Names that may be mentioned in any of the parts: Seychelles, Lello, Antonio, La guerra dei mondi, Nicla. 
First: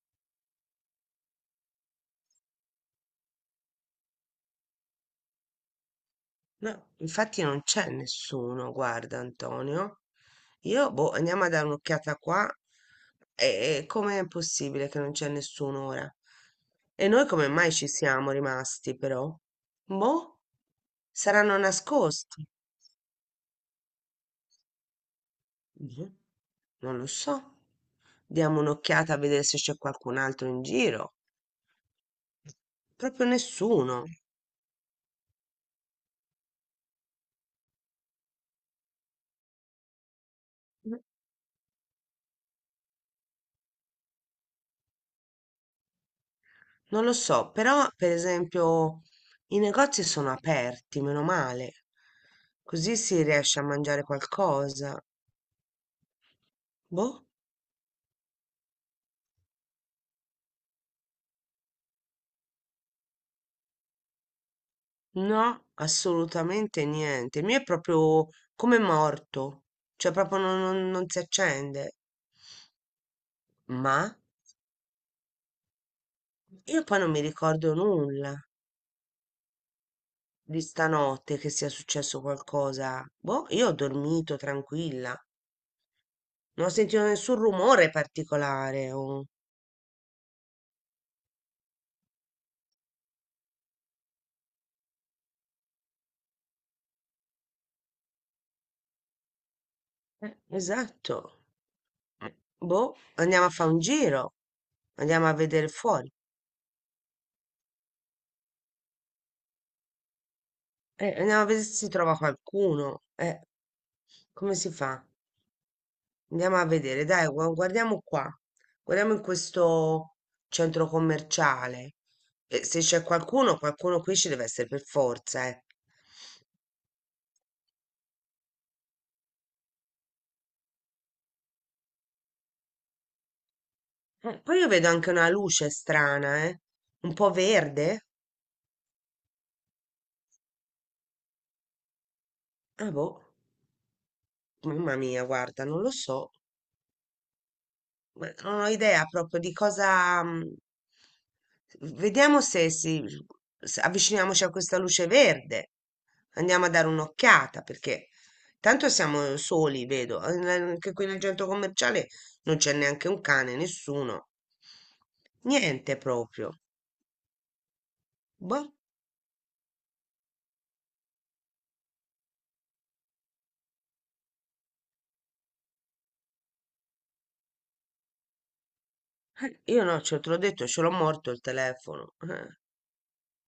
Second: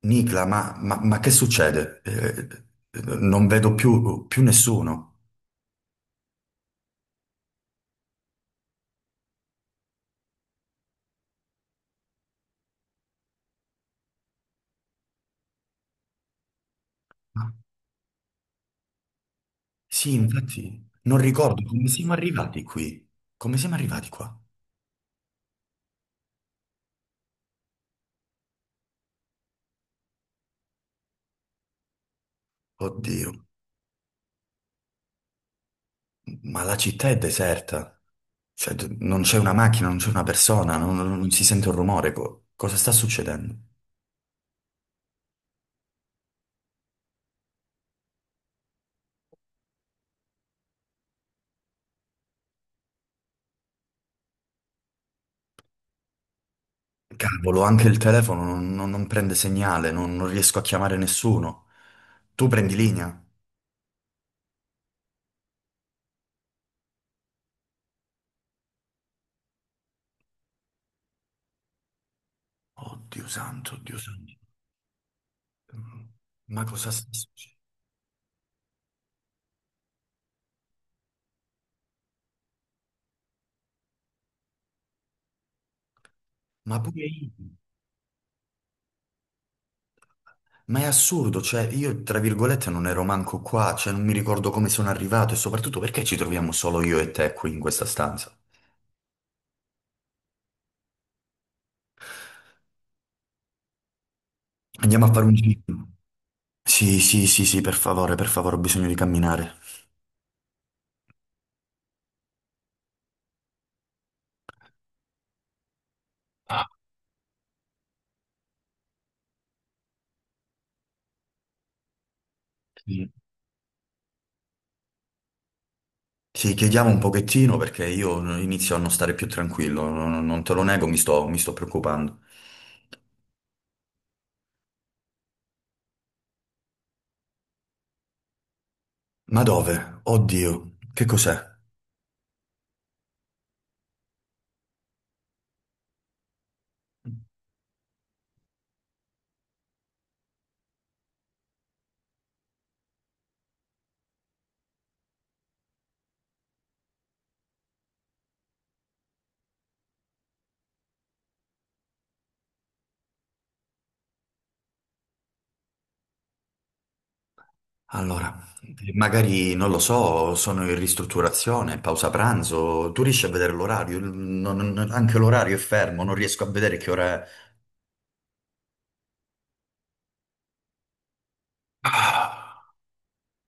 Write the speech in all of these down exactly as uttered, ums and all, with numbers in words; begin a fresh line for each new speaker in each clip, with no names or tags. Nicla, ma, ma- ma che succede? Eh, non vedo più, più nessuno.
No, infatti non c'è nessuno, guarda Antonio. Io, boh, andiamo a dare un'occhiata qua. E, e com'è possibile che non c'è nessuno ora? E noi come
Ah,
mai ci siamo rimasti, però?
Sì,
Boh,
infatti, non
saranno
ricordo come siamo
nascosti.
arrivati qui. Come siamo arrivati qua?
Boh, non lo so. Diamo un'occhiata a vedere se c'è qualcun altro in giro. Proprio
Oddio,
nessuno.
ma la città è deserta. Cioè, d- non c'è una macchina, non c'è una persona, non, non- non si sente un rumore. Co- cosa sta succedendo?
Non lo so, però per esempio i negozi sono aperti, meno male. Così si riesce a mangiare qualcosa. Boh,
Cavolo, anche il telefono non, non- non prende segnale, non, non riesco a chiamare nessuno. Tu prendi linea?
no, assolutamente niente. Il mio è proprio come morto, cioè proprio non, non- non si accende.
Oddio santo, oddio
Ma
santo. Ma
io
cosa
poi non
sta
mi
succedendo?
ricordo nulla di stanotte che sia successo qualcosa. Boh, io ho dormito tranquilla, non ho
Ma pure
sentito
io.
nessun rumore particolare. O-
Ma è assurdo, cioè io tra virgolette non ero manco qua, cioè non mi ricordo come sono arrivato e soprattutto perché ci troviamo solo io e te qui in questa stanza.
eh, esatto. Eh, Boh, andiamo a fare un giro,
Andiamo a fare
andiamo a
un giro.
vedere fuori,
Sì, sì, sì, sì, per favore, per favore, ho bisogno di camminare.
eh, andiamo a vedere se si trova qualcuno. Eh, come si fa? Andiamo a
Ah,
vedere, dai, gu- guardiamo qua, guardiamo in questo centro commerciale. Eh, se c'è
sì.
qualcuno, qualcuno qui ci deve essere per forza, eh.
Sì, chiediamo un pochettino perché io inizio a non stare più tranquillo, non, non te lo nego, mi sto, mi sto preoccupando.
Eh, poi io vedo anche una luce strana, eh, un po' verde.
Ma dove? Oddio, che cos'è?
Ah, boh, mamma mia, guarda, non lo so. Beh, non ho idea proprio di cosa. mm, Vediamo se, si, se avviciniamoci a questa luce verde. Andiamo a dare un'occhiata perché tanto siamo soli, vedo. eh, n- Anche qui nel centro commerciale non c'è neanche un cane, nessuno. Niente proprio.
Allora,
Boh,
magari non lo so, sono in ristrutturazione, pausa pranzo, tu riesci a vedere l'orario? Non- non- anche l'orario è fermo, non riesco a vedere che ora è.
eh, io no, ce te l'ho detto, ce l'ho morto il telefono. eh,
Ah.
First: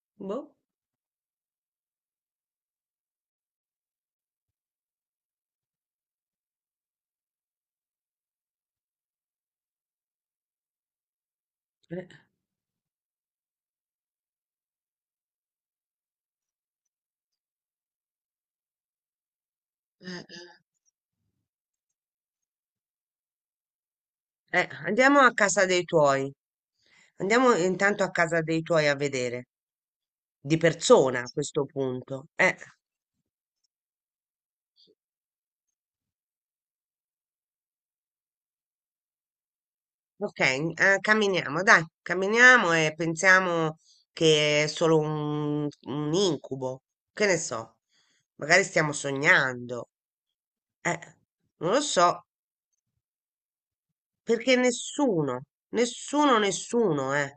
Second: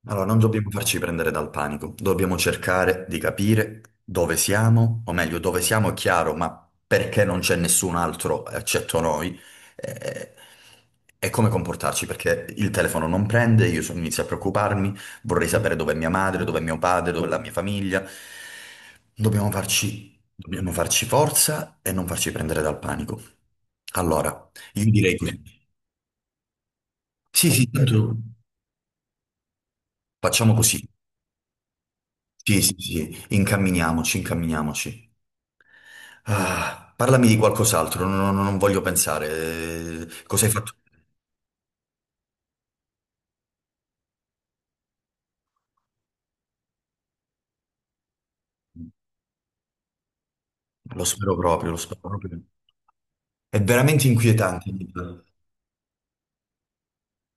Allora, non
Boh.
dobbiamo farci prendere dal panico, dobbiamo cercare di capire dove siamo, o meglio, dove siamo è chiaro, ma perché non c'è nessun altro eccetto noi, eh, e come comportarci,
Eh,
perché il telefono non prende, io so- inizio a preoccuparmi, vorrei sapere dove è mia madre, dove è mio padre, dove è la mia famiglia. Dobbiamo farci,
Eh, eh,
dobbiamo farci forza e non farci prendere dal panico. Allora,
Eh,
io direi
andiamo a
così.
casa dei tuoi.
Sì,
Andiamo
sì,
intanto a
tanto
casa dei tuoi a vedere
facciamo
di
così.
persona a questo punto. Eh,
Sì, sì, sì, incamminiamoci, incamminiamoci. Ah, parlami di qualcos'altro, non, non- non voglio pensare. Eh,
ok,
Cosa hai fatto?
eh, camminiamo, dai, camminiamo e pensiamo che è solo un, un incubo. Che ne so, magari stiamo sognando. Eh,
Lo spero proprio,
non
lo
lo
spero
so,
proprio. È veramente
perché
inquietante.
nessuno, nessuno, nessuno, eh.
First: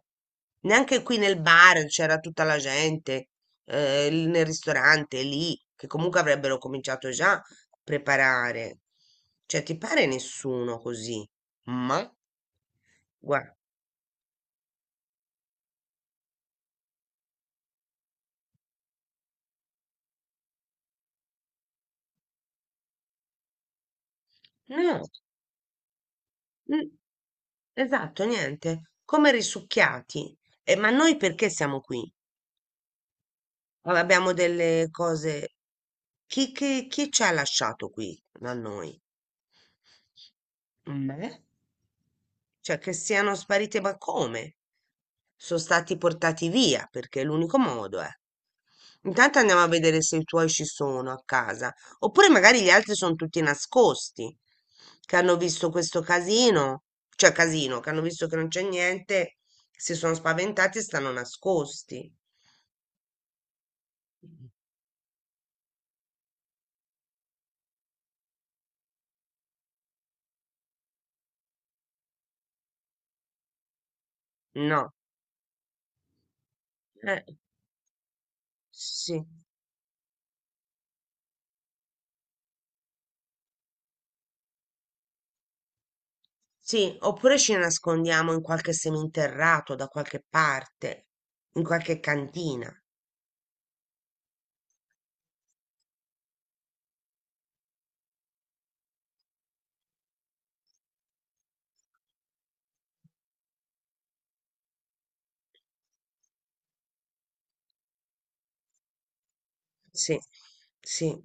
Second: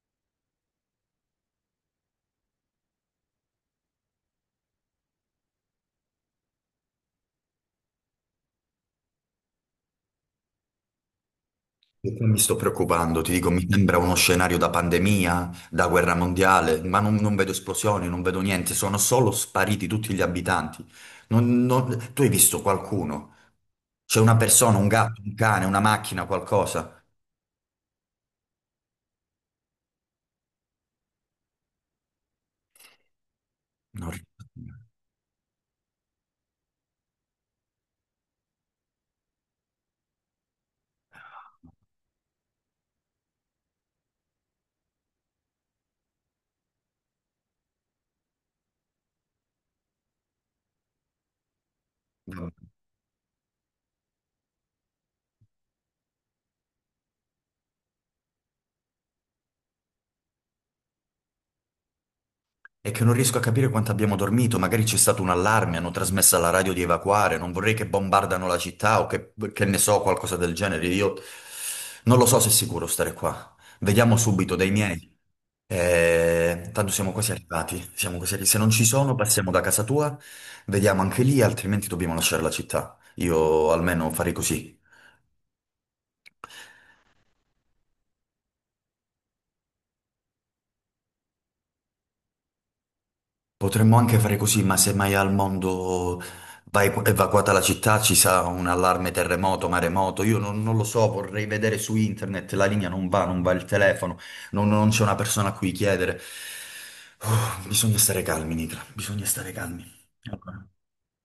Neanche qui nel bar c'era tutta la gente, eh, l- nel ristorante lì, che comunque avrebbero cominciato già a preparare. Cioè, ti pare nessuno così? Ma?
E qua mi sto preoccupando, ti dico,
Guarda,
mi sembra uno scenario da pandemia, da guerra mondiale, ma non, non vedo esplosioni, non vedo niente, sono solo spariti tutti gli abitanti. Non- non- Tu hai visto qualcuno? C'è una persona, un
no,
gatto, un cane, una macchina,
n-
qualcosa?
esatto, niente, come risucchiati. Eh, ma noi perché siamo qui? Ah,
Non
abbiamo delle cose. Chi, chi, chi ci ha lasciato qui da noi? Me? Cioè che siano sparite, ma come? Sono stati portati via perché è l'unico modo, eh. Intanto andiamo a vedere se i tuoi ci sono a casa, oppure
ricordo.
magari gli altri sono tutti nascosti, che hanno visto questo casino, cioè casino, che hanno visto che non c'è niente, si sono spaventati e stanno nascosti.
È che non riesco a capire quanto abbiamo dormito, magari c'è stato un allarme, hanno trasmesso alla radio di evacuare, non vorrei che bombardano la città o che, che ne so, qualcosa del genere. Io non lo so se è sicuro stare qua. Vediamo subito dai
No,
miei. Eh, tanto siamo
eh,
quasi arrivati, siamo quasi arri- se non ci sono,
sì,
passiamo da casa tua, vediamo anche lì, altrimenti dobbiamo lasciare la città. Io almeno farei così.
sì, oppure ci nascondiamo in qualche seminterrato da qualche parte, in qualche cantina.
Potremmo anche fare così, ma se mai al mondo va evacuata la città ci sarà un allarme terremoto, maremoto, io non, non lo so, vorrei vedere su internet, la linea non va, non va il telefono, non, non c'è una persona a cui chiedere. Uh, bisogna stare calmi, Nicla, bisogna stare calmi.
Sì,
Allora,
sì,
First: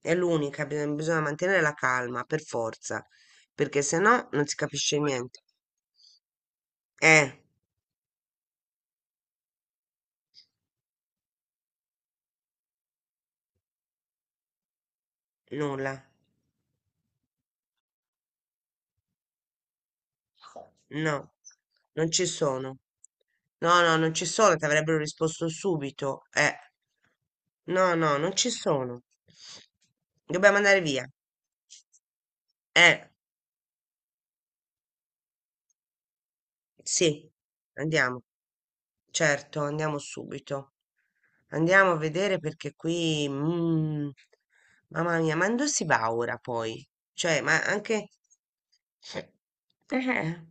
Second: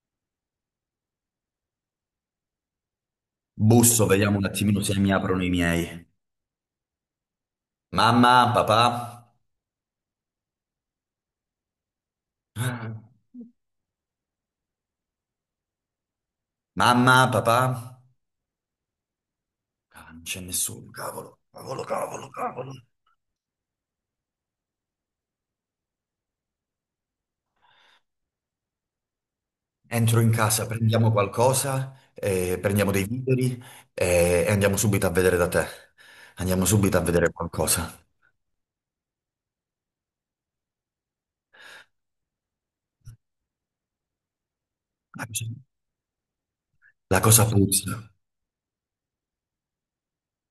è l'unica, bi- bisogna mantenere la calma per forza, perché se
busso,
no
vediamo un
non si
attimino se
capisce
mi aprono
niente.
i miei.
Eh,
Mamma, papà?
nulla,
Mamma, papà? Ah, non c'è nessuno,
no,
cavolo, cavolo,
non ci
cavolo, cavolo.
sono. No, no, non ci sono, ti avrebbero risposto subito. Eh, no, no, non ci sono.
Entro in
Dobbiamo
casa,
andare via.
prendiamo qualcosa, eh, prendiamo dei
Eh.
viveri eh, e andiamo subito a vedere da te. Andiamo subito a
Sì,
vedere qualcosa.
andiamo. Certo, andiamo subito. Andiamo a vedere perché qui, mm, mamma mia, ma non si va ora poi?
La
Cioè,
cosa
ma
puzza,
anche... Eh. Eh,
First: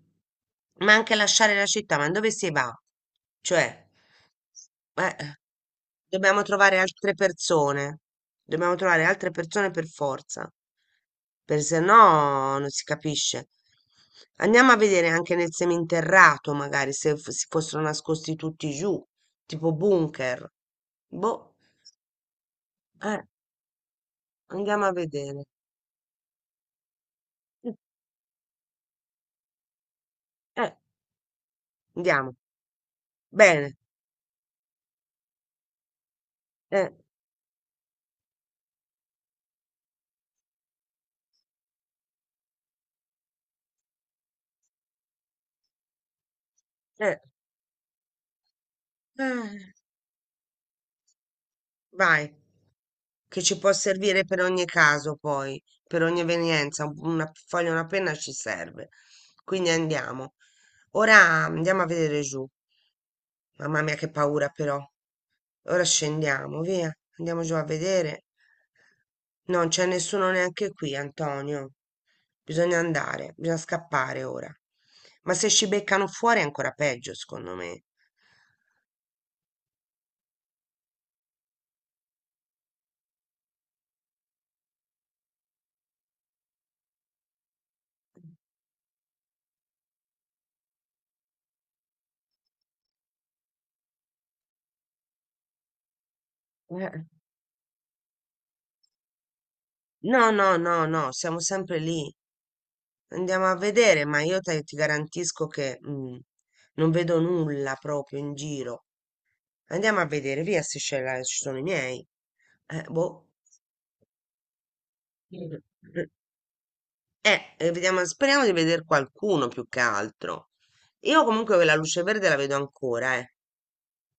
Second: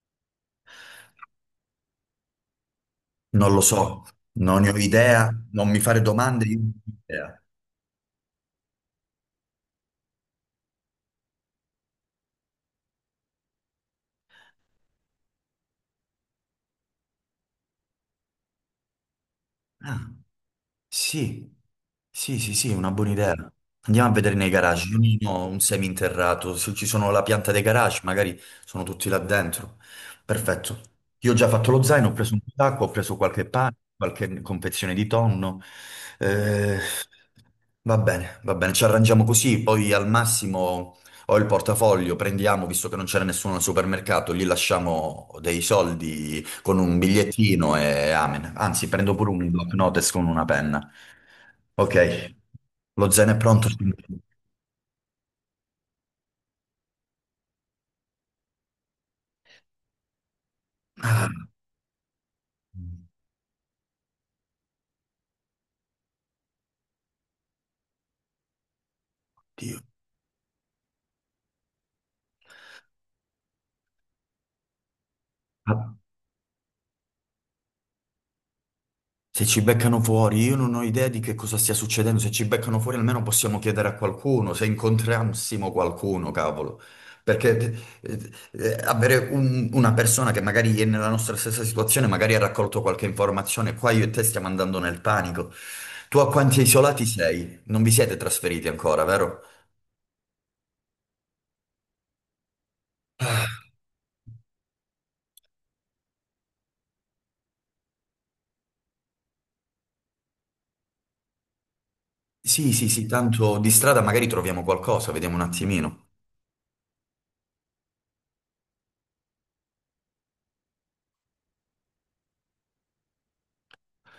ma anche lasciare la città, ma dove si va?
non lo
Cioè,
so, non ne ho idea,
eh,
non mi fare
dobbiamo
domande, io non
trovare
ne ho
altre
idea.
persone, dobbiamo trovare altre persone per forza, per se no non si capisce. Andiamo a vedere anche nel seminterrato, magari se f- si fossero nascosti tutti giù, tipo
Ah.
bunker.
Sì,
Boh,
sì, sì, sì, è una buona
eh,
idea. Andiamo a vedere nei
andiamo
garage.
a
Io non
vedere.
ho un seminterrato. Se ci sono la pianta dei garage, magari sono tutti là dentro.
Eh,
Perfetto. Io ho già fatto lo zaino, ho preso
andiamo.
un po' d'acqua, ho preso qualche
Bene.
pane, qualche confezione di tonno. Eh,
Eh,
va bene, va bene, ci arrangiamo così. Poi al massimo. Ho il portafoglio, prendiamo, visto che non c'era nessuno al supermercato, gli lasciamo dei soldi con un
eh,
bigliettino e amen. Anzi, prendo pure un block
eh,
notes con una penna.
vai.
Ok, lo zen è
Che ci
pronto.
può servire per ogni caso, poi, per ogni evenienza, un- una foglia, una penna ci serve. Quindi andiamo. Ora
Ah,
andiamo a vedere giù. Mamma mia, che paura però. Ora scendiamo, via. Andiamo giù a vedere. Non
Dio.
c'è nessuno neanche qui, Antonio. Bisogna andare, bisogna scappare ora. Ma se ci
Ah.
beccano fuori è ancora peggio, secondo me.
Se ci beccano fuori, io non ho idea di che cosa stia succedendo. Se ci beccano fuori, almeno possiamo chiedere a qualcuno, se incontrassimo qualcuno, cavolo. Perché eh, eh, Avere un- una persona che magari è nella nostra stessa situazione, magari ha raccolto qualche informazione, qua io e te stiamo andando nel panico. Tu a quanti
Eh.
isolati sei? Non vi siete trasferiti ancora, vero?
No, no, no, no, siamo sempre lì. Andiamo a vedere, ma io te- ti garantisco che mm, non vedo nulla proprio in giro. Andiamo a vedere, via Seychelles, ci sono i miei.
Sì,
Eh,
sì, sì,
boh.
tanto di strada magari troviamo qualcosa, vediamo un attimino.
Eh, eh, vediamo, speriamo di vedere qualcuno più che altro. Io comunque la luce verde la vedo ancora, eh.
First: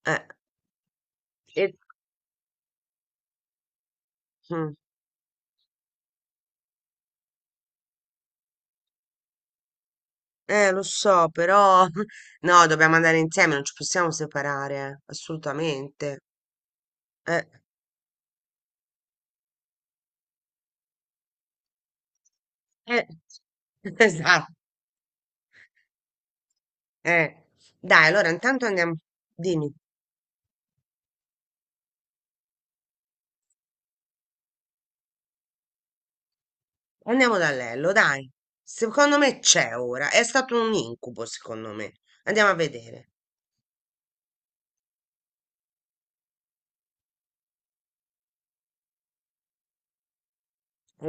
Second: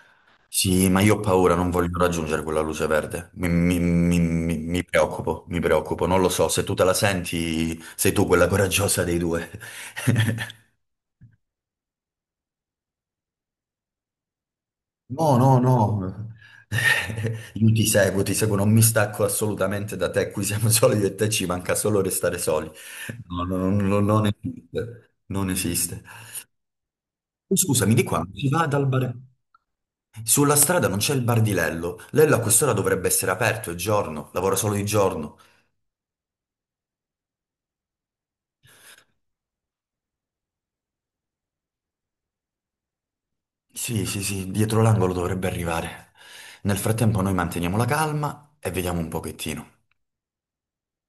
Eh,
Sì, ma io ho paura, non
e-
voglio raggiungere quella luce verde. Mi, mi- mi- mi-
mm.
mi preoccupo, mi preoccupo. Non lo so, se tu te la senti, sei tu quella coraggiosa dei due.
Eh, lo so, però no, dobbiamo andare insieme, non ci possiamo separare, eh,
No, no,
assolutamente.
no.
Eh,
Io ti seguo, ti seguo, non mi stacco assolutamente da te. Qui siamo solo io e te, ci manca solo restare soli.
eh,
No, no, no, no, non
esatto.
esiste. Non esiste.
Eh,
Oh, scusami, di
dai,
qua
allora
si va
intanto
dal
andiamo,
bar.
dimmi,
Sulla strada non c'è il bar di Lello. Lello a quest'ora dovrebbe essere aperto, è giorno, lavora solo di giorno.
andiamo da Lello, dai. Secondo me c'è ora, è stato un incubo, secondo me. Andiamo a vedere.
Sì, sì, sì, dietro l'angolo dovrebbe arrivare. Nel frattempo noi manteniamo la calma e vediamo un pochettino.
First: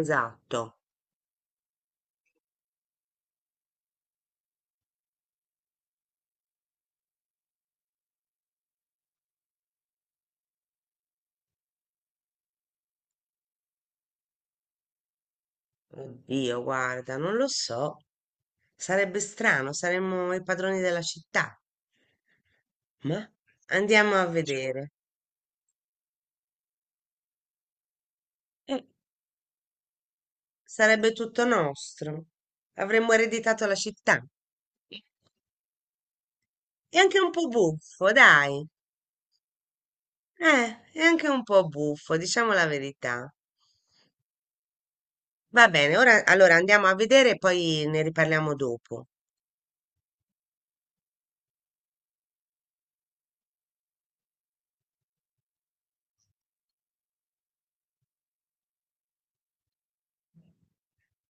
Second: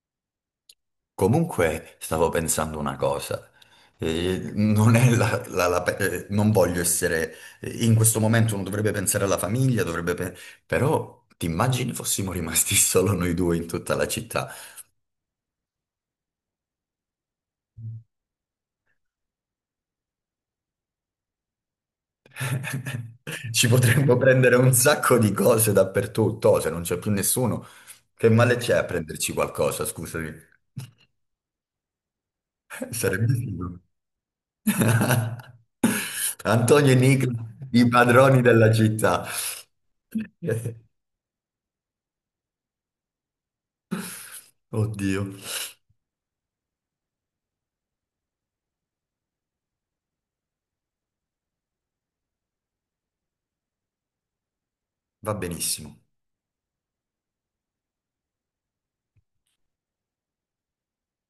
Esatto.
Comunque, stavo pensando una cosa. Eh, non è la, la- la pe- eh, non voglio essere... eh, In questo momento uno dovrebbe pensare alla famiglia, dovrebbe... pe- Però ti immagini fossimo rimasti solo noi due in tutta la città?
Oddio, guarda, non lo so. Sarebbe strano, saremmo i padroni della città. Ma
Ci
andiamo
potremmo
a
prendere un
vedere.
sacco di cose dappertutto, oh, se non c'è più nessuno. Che male c'è
Eh,
a prenderci qualcosa, scusami?
sarebbe tutto nostro. Avremmo
Sarebbe
ereditato la
figo.
città.
Antonio e
È anche un
Nicola,
po'
i
buffo,
padroni
dai.
della città.
Eh, è anche un po' buffo, diciamo la verità.
Oddio,
Va bene, ora allora andiamo a vedere e poi ne riparliamo dopo.
va benissimo.